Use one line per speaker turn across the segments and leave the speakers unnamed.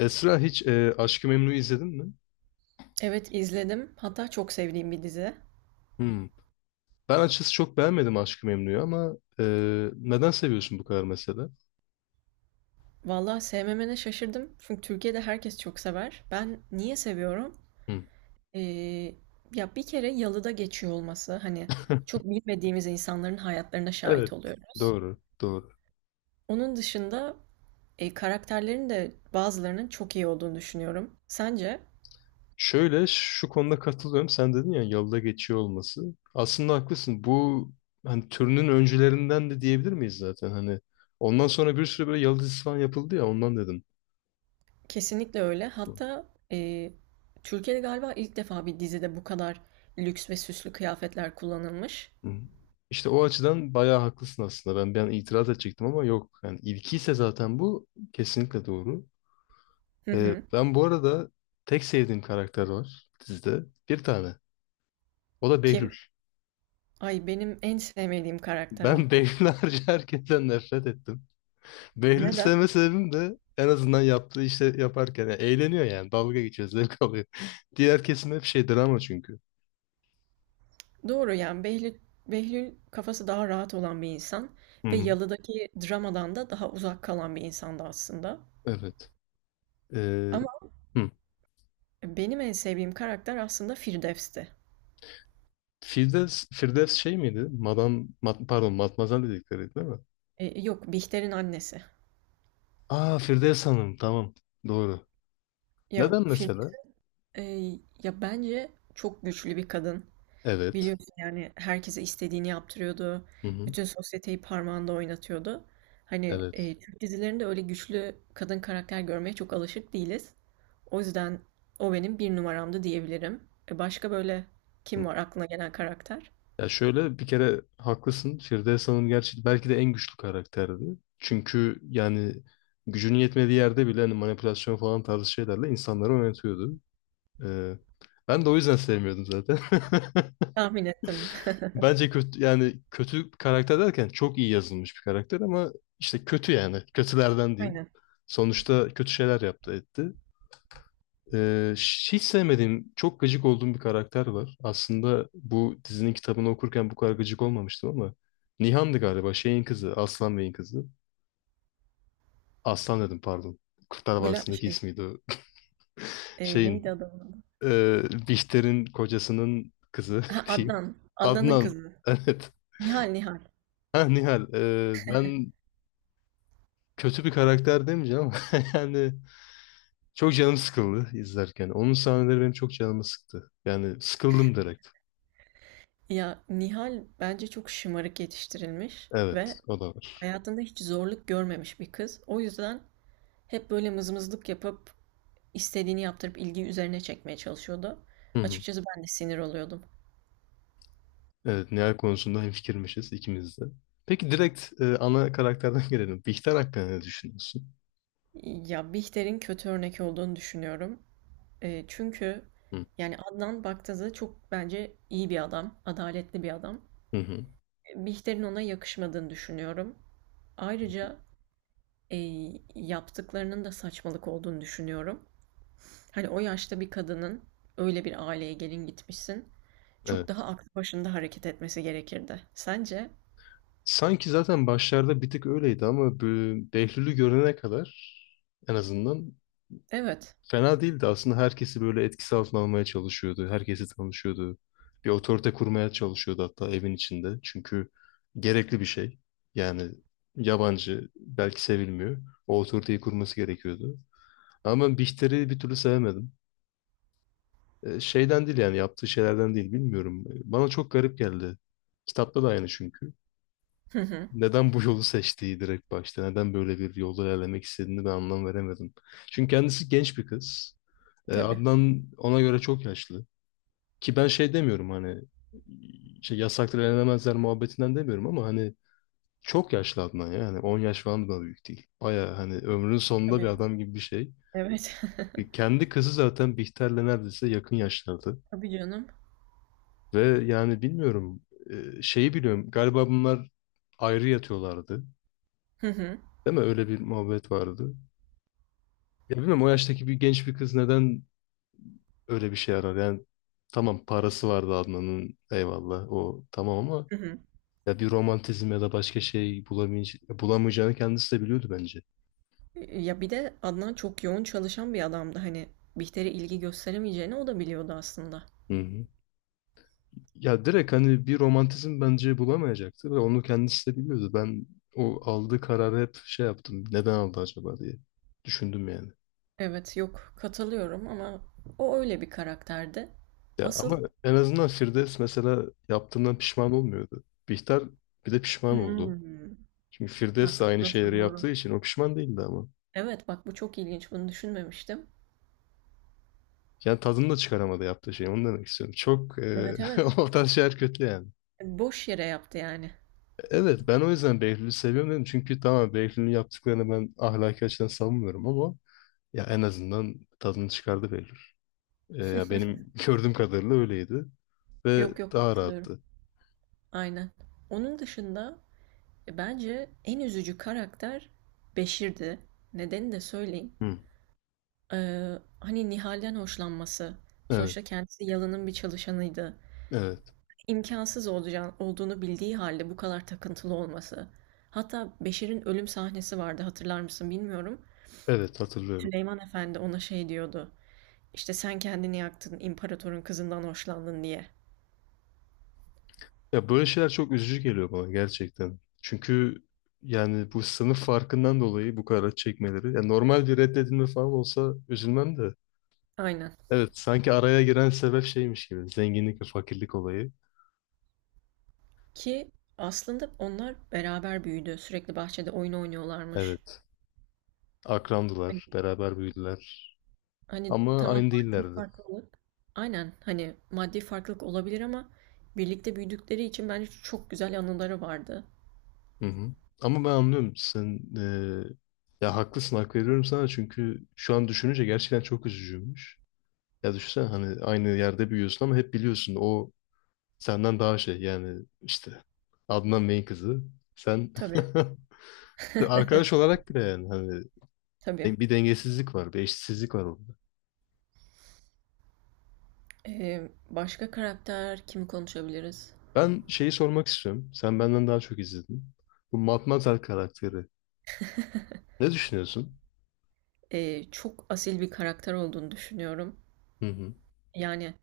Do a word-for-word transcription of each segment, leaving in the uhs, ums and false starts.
Esra hiç e, Aşk-ı Memnu'yu izledin mi?
Evet, izledim. Hatta çok sevdiğim bir dizi.
Hmm. Ben açıkçası çok beğenmedim Aşk-ı Memnu'yu ama e, neden seviyorsun bu kadar mesela?
Valla sevmemene şaşırdım. Çünkü Türkiye'de herkes çok sever. Ben niye seviyorum?
Hmm.
Ee, Ya bir kere yalıda geçiyor olması. Hani çok bilmediğimiz insanların hayatlarına şahit
Evet.
oluyoruz.
Doğru, doğru.
Onun dışında e, karakterlerin de bazılarının çok iyi olduğunu düşünüyorum. Sence?
Şöyle şu konuda katılıyorum. Sen dedin ya yolda geçiyor olması. Aslında haklısın. Bu hani türünün öncülerinden de diyebilir miyiz zaten? Hani ondan sonra bir sürü böyle yalı dizisi falan yapıldı ya ondan dedim.
Kesinlikle öyle. Hatta e, Türkiye'de galiba ilk defa bir dizide bu kadar lüks ve süslü kıyafetler kullanılmış.
Hmm. İşte o açıdan bayağı haklısın aslında. Ben ben itiraz edecektim ama yok. Yani ilkiyse zaten bu kesinlikle doğru.
Hı
Ee,
hı.
ben bu arada tek sevdiğim karakter var dizide. Bir tane. O da Behlül.
Kim? Ay benim en sevmediğim karakter o.
Ben Behlül harici herkesten nefret ettim. Behlül
Neden?
sevme sebebim de en azından yaptığı işte yaparken yani eğleniyor yani. Dalga geçiyor, zevk alıyor. Diğer kesim hep şey drama çünkü.
Doğru yani Behlül, Behlül kafası daha rahat olan bir insan
Hı
ve
hı.
yalıdaki dramadan da daha uzak kalan bir insandı aslında.
Evet. Ee,
Ama
hı.
benim en sevdiğim karakter aslında Firdevs'ti.
Firdevs, Firdevs şey miydi? Madam, Mad- pardon, Matmazel dedikleri değil mi?
E, yok, Bihter'in annesi.
Aa, Firdevs Hanım, tamam. Doğru.
Ya
Neden mesela?
Firdevs e, ya bence çok güçlü bir kadın.
Evet.
Biliyorsun yani herkese istediğini yaptırıyordu.
Hı hı.
Bütün sosyeteyi parmağında oynatıyordu. Hani
Evet.
e, Türk dizilerinde öyle güçlü kadın karakter görmeye çok alışık değiliz. O yüzden o benim bir numaramdı diyebilirim. E, başka böyle kim
Hı.
var aklına gelen karakter?
Ya şöyle bir kere haklısın. Firdevs Hanım gerçi belki de en güçlü karakterdi. Çünkü yani gücünün yetmediği yerde bile hani manipülasyon falan tarzı şeylerle insanları yönetiyordu. Ee, ben de o yüzden sevmiyordum zaten.
Tahmin ettim.
Bence kötü, yani kötü karakter derken çok iyi yazılmış bir karakter ama işte kötü yani. Kötülerden diyeyim.
Aynen.
Sonuçta kötü şeyler yaptı etti. Ee, hiç sevmediğim, çok gıcık olduğum bir karakter var. Aslında bu dizinin kitabını okurken bu kadar gıcık olmamıştım ama Nihan'dı galiba, şeyin kızı, Aslan Bey'in kızı. Aslan dedim, pardon. Kurtlar
Bula
Vadisi'ndeki
şey
ismiydi o.
e,
Şeyin,
neydi adamın adı?
e, Bihter'in kocasının kızı
Ha,
diyeyim.
Adnan. Adnan'ın
Adnan,
kızı.
evet.
Nihal, Nihal.
Ha, Nihal, e, ben kötü bir karakter demeyeceğim ama yani çok canım sıkıldı izlerken. Onun sahneleri benim çok canımı sıktı. Yani sıkıldım direkt.
Ya Nihal bence çok şımarık yetiştirilmiş
Evet,
ve
o da var.
hayatında hiç zorluk görmemiş bir kız. O yüzden hep böyle mızmızlık yapıp, istediğini yaptırıp ilgiyi üzerine çekmeye çalışıyordu.
Hı hı.
Açıkçası ben de sinir oluyordum.
Evet, Nihal konusunda hemfikirmişiz ikimiz de. Peki direkt e, ana karakterden gelelim. Bihter hakkında ne düşünüyorsun?
Ya, Bihter'in kötü örnek olduğunu düşünüyorum. Eee, çünkü
Hı
yani Adnan baktığında çok bence iyi bir adam, adaletli bir adam.
hı. Hı.
Eee, Bihter'in ona yakışmadığını düşünüyorum. Ayrıca, eee, yaptıklarının da saçmalık olduğunu düşünüyorum. Hani o yaşta bir kadının öyle bir aileye gelin gitmişsin, çok
Evet.
daha aklı başında hareket etmesi gerekirdi. Sence?
Sanki zaten başlarda bir tık öyleydi ama bu Behlül'ü görene kadar en azından
Evet.
fena değildi. Aslında herkesi böyle etkisi altına almaya çalışıyordu. Herkesi tanışıyordu. Bir otorite kurmaya çalışıyordu hatta evin içinde. Çünkü gerekli bir şey. Yani yabancı belki sevilmiyor. O otoriteyi kurması gerekiyordu. Ama ben Bihter'i bir türlü sevemedim. E, şeyden değil, yani yaptığı şeylerden değil, bilmiyorum. E, Bana çok garip geldi. Kitapta da aynı çünkü. Neden bu yolu seçtiği direkt başta, neden böyle bir yolda ilerlemek istediğini ben anlam veremedim. Çünkü kendisi genç bir kız. E,
Tabii,
Adnan ona göre çok yaşlı. Ki ben şey demiyorum, hani şey yasaktır, elenemezler muhabbetinden demiyorum ama hani çok yaşlı Adnan ya. Yani on yaş falan da büyük değil. Baya hani ömrünün sonunda bir
tabii.
adam gibi bir şey.
Evet.
E, Kendi kızı zaten Bihter'le neredeyse yakın yaşlarda.
Tabii canım.
Ve yani bilmiyorum, e, şeyi biliyorum galiba, bunlar ayrı yatıyorlardı.
Hı hı.
Değil mi? Öyle bir muhabbet vardı. Ya bilmiyorum, o yaştaki bir genç bir kız neden öyle bir şey arar? Yani tamam, parası vardı Adnan'ın, eyvallah, o tamam ama
Hı hı.
ya bir romantizm ya da başka şey bulamayacağını, bulamayacağını kendisi de biliyordu bence.
E, ya, bir de Adnan çok yoğun çalışan bir adamdı. Hani, Bihter'e ilgi gösteremeyeceğini o da biliyordu aslında.
Hı hı. Ya direkt hani bir romantizm bence bulamayacaktı ve onu kendisi de biliyordu. Ben o aldığı kararı hep şey yaptım. Neden aldı acaba diye düşündüm yani.
Evet, yok, katılıyorum ama o öyle bir karakterdi.
Ya
Asıl.
ama en azından Firdevs mesela yaptığından pişman olmuyordu. Bihter bir de pişman oldu.
Hımm.
Çünkü Firdevs de
Bak,
aynı
burası
şeyleri
doğru.
yaptığı için o pişman değildi ama.
Evet, bak bu çok ilginç. Bunu düşünmemiştim.
Yani tadını da çıkaramadı yaptığı şey. Onu demek istiyorum. Çok eee
Evet, evet.
o tarz şeyler kötü yani.
E, boş yere yaptı yani.
Evet, ben o yüzden Behlül'ü seviyorum dedim. Çünkü tamam, Behlül'ün yaptıklarını ben ahlaki açıdan savunmuyorum ama ya en azından tadını çıkardı Behlül. Eee, ya benim gördüğüm kadarıyla öyleydi. Ve
Yok, yok,
daha
katılıyorum.
rahattı.
Aynen. Onun dışında, E, bence en üzücü karakter Beşir'di. Nedeni de söyleyeyim.
Hı.
Ee, Hani Nihal'den hoşlanması.
Evet.
Sonuçta kendisi Yalın'ın bir çalışanıydı.
Evet.
İmkansız olacağını, olduğunu bildiği halde bu kadar takıntılı olması. Hatta Beşir'in ölüm sahnesi vardı, hatırlar mısın bilmiyorum.
Evet, hatırlıyorum.
Süleyman Efendi ona şey diyordu. İşte sen kendini yaktın, imparatorun kızından hoşlandın diye.
Ya böyle şeyler çok üzücü geliyor bana gerçekten. Çünkü yani bu sınıf farkından dolayı bu kadar acı çekmeleri. Ya normal bir reddedilme falan olsa üzülmem de.
Aynen.
Evet, sanki araya giren sebep şeymiş gibi. Zenginlik ve fakirlik olayı.
Ki aslında onlar beraber büyüdü. Sürekli bahçede oyun oynuyorlarmış.
Evet, akrandılar, beraber büyüdüler.
Hani
Ama
tamam
aynı
maddi
değillerdi.
farklılık. Aynen, hani maddi farklılık olabilir ama birlikte büyüdükleri için bence çok güzel anıları vardı.
Hı hı. Ama ben anlıyorum. Sen e, ya haklısın, hak veriyorum sana. Çünkü şu an düşününce gerçekten çok üzücüymüş. Ya düşünsene, hani aynı yerde büyüyorsun ama hep biliyorsun, o Senden daha şey, yani işte Adnan Bey'in kızı. Sen
Tabii.
işte arkadaş olarak bile, yani hani,
Tabii.
de- bir dengesizlik var, bir eşitsizlik var orada.
Ee, başka karakter kimi konuşabiliriz?
Ben şeyi sormak istiyorum. Sen benden daha çok izledin. Bu Matmazel karakteri. Ne düşünüyorsun?
Ee, çok asil bir karakter olduğunu düşünüyorum.
Hı hı.
Yani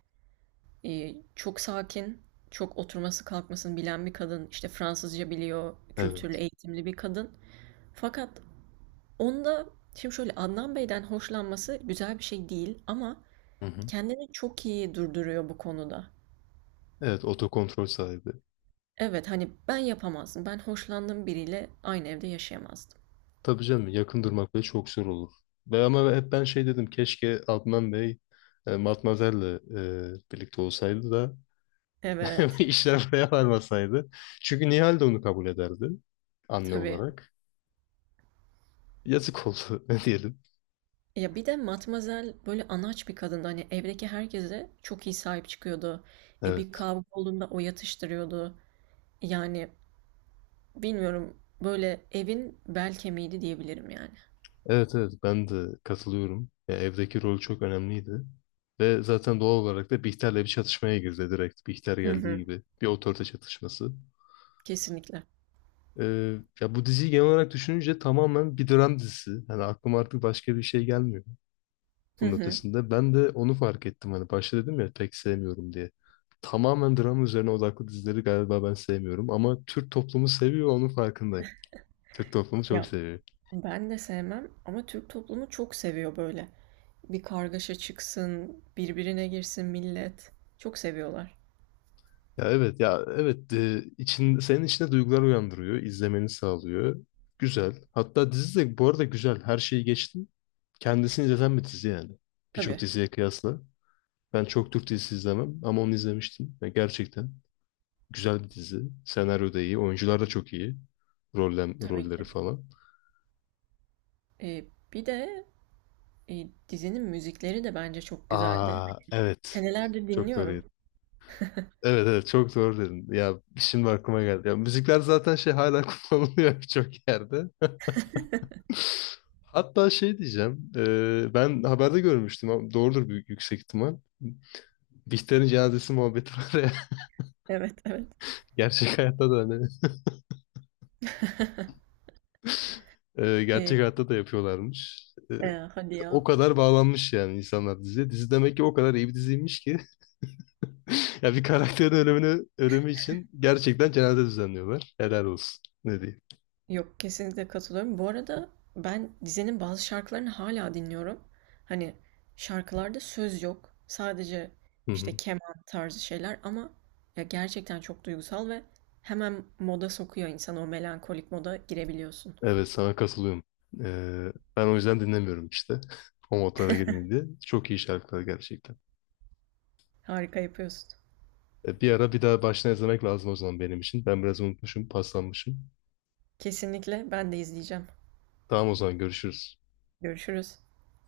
e, çok sakin, çok oturması kalkmasını bilen bir kadın. İşte Fransızca biliyor, kültürlü,
Evet.
eğitimli bir kadın. Fakat onda, şimdi şöyle, Adnan Bey'den hoşlanması güzel bir şey değil ama
Hı hı.
kendini çok iyi durduruyor bu konuda.
Evet, otokontrol sahibi.
Evet, hani ben yapamazdım. Ben hoşlandığım biriyle aynı evde yaşayamazdım.
Tabii canım, yakın durmak bile çok zor olur. Ve ama hep ben şey dedim: keşke Adnan Bey e, Matmazel'le e, birlikte olsaydı da
Evet,
İşler buraya varmasaydı. Çünkü Nihal de onu kabul ederdi anne
tabii.
olarak. Yazık oldu ne diyelim.
Ya bir de Matmazel böyle anaç bir kadındı. Hani evdeki herkese çok iyi sahip çıkıyordu. E, bir
Evet.
kavga olduğunda o yatıştırıyordu. Yani bilmiyorum, böyle evin bel kemiğiydi diyebilirim yani.
Evet, evet, ben de katılıyorum. Ya, evdeki rol çok önemliydi. Ve zaten doğal olarak da Bihter'le bir çatışmaya girdi direkt. Bihter
Hı
geldiği
hı,
gibi bir otorite çatışması.
kesinlikle.
Ee, ya bu diziyi genel olarak düşününce tamamen bir dram dizisi. Hani aklıma artık başka bir şey gelmiyor
Hı
bunun
hı.
ötesinde. Ben de onu fark ettim, hani başta dedim ya pek sevmiyorum diye. Tamamen drama üzerine odaklı dizileri galiba ben sevmiyorum ama Türk toplumu seviyor, onun farkındayım. Türk toplumu çok
Ya
seviyor.
ben de sevmem ama Türk toplumu çok seviyor böyle. Bir kargaşa çıksın, birbirine girsin millet. Çok seviyorlar.
Ya evet, ya evet, e, için senin içinde duygular uyandırıyor, izlemeni sağlıyor. Güzel. Hatta dizi de bu arada güzel. Her şeyi geçtim. Kendisini izleten bir dizi yani. Birçok
Tabii,
diziye kıyasla. Ben çok Türk dizisi izlemem ama onu izlemiştim. Ya, gerçekten. Güzel bir dizi. Senaryo da iyi. Oyuncular da çok iyi. Rollem,
tabii
rolleri
ki.
falan.
Eee, Bir de, eee, dizinin müzikleri de bence çok güzeldi.
Aa, evet.
Senelerdir
Çok doğru. yet-
dinliyorum.
Evet, evet, çok doğru dedin. Ya şimdi aklıma geldi. Ya müzikler zaten şey hala kullanılıyor birçok yerde. Hatta şey diyeceğim. E, ben haberde görmüştüm ama doğrudur, büyük yüksek ihtimal. Bihter'in cenazesi muhabbeti var ya.
Evet, evet.
Gerçek hayatta da hani. E, gerçek
Eee,
hayatta da yapıyorlarmış. E,
eee, hadi
o
ya.
kadar bağlanmış yani insanlar diziye. Dizi demek ki o kadar iyi bir diziymiş ki ya bir karakterin ölümünü, ölümü için gerçekten cenaze düzenliyorlar. Helal olsun. Ne diyeyim.
Yok, kesinlikle katılıyorum. Bu arada ben dizinin bazı şarkılarını hala dinliyorum. Hani şarkılarda söz yok. Sadece,
Hı
işte,
hı.
keman tarzı şeyler ama ya gerçekten çok duygusal ve hemen moda sokuyor insanı. O melankolik moda girebiliyorsun.
Evet, sana katılıyorum. Ee, ben o yüzden dinlemiyorum işte. O modlara girmeyeyim diye. Çok iyi şarkılar gerçekten.
Harika yapıyorsun.
E, bir ara bir daha baştan izlemek lazım o zaman benim için. Ben biraz unutmuşum, paslanmışım.
Kesinlikle ben de izleyeceğim.
Tamam, o zaman görüşürüz.
Görüşürüz.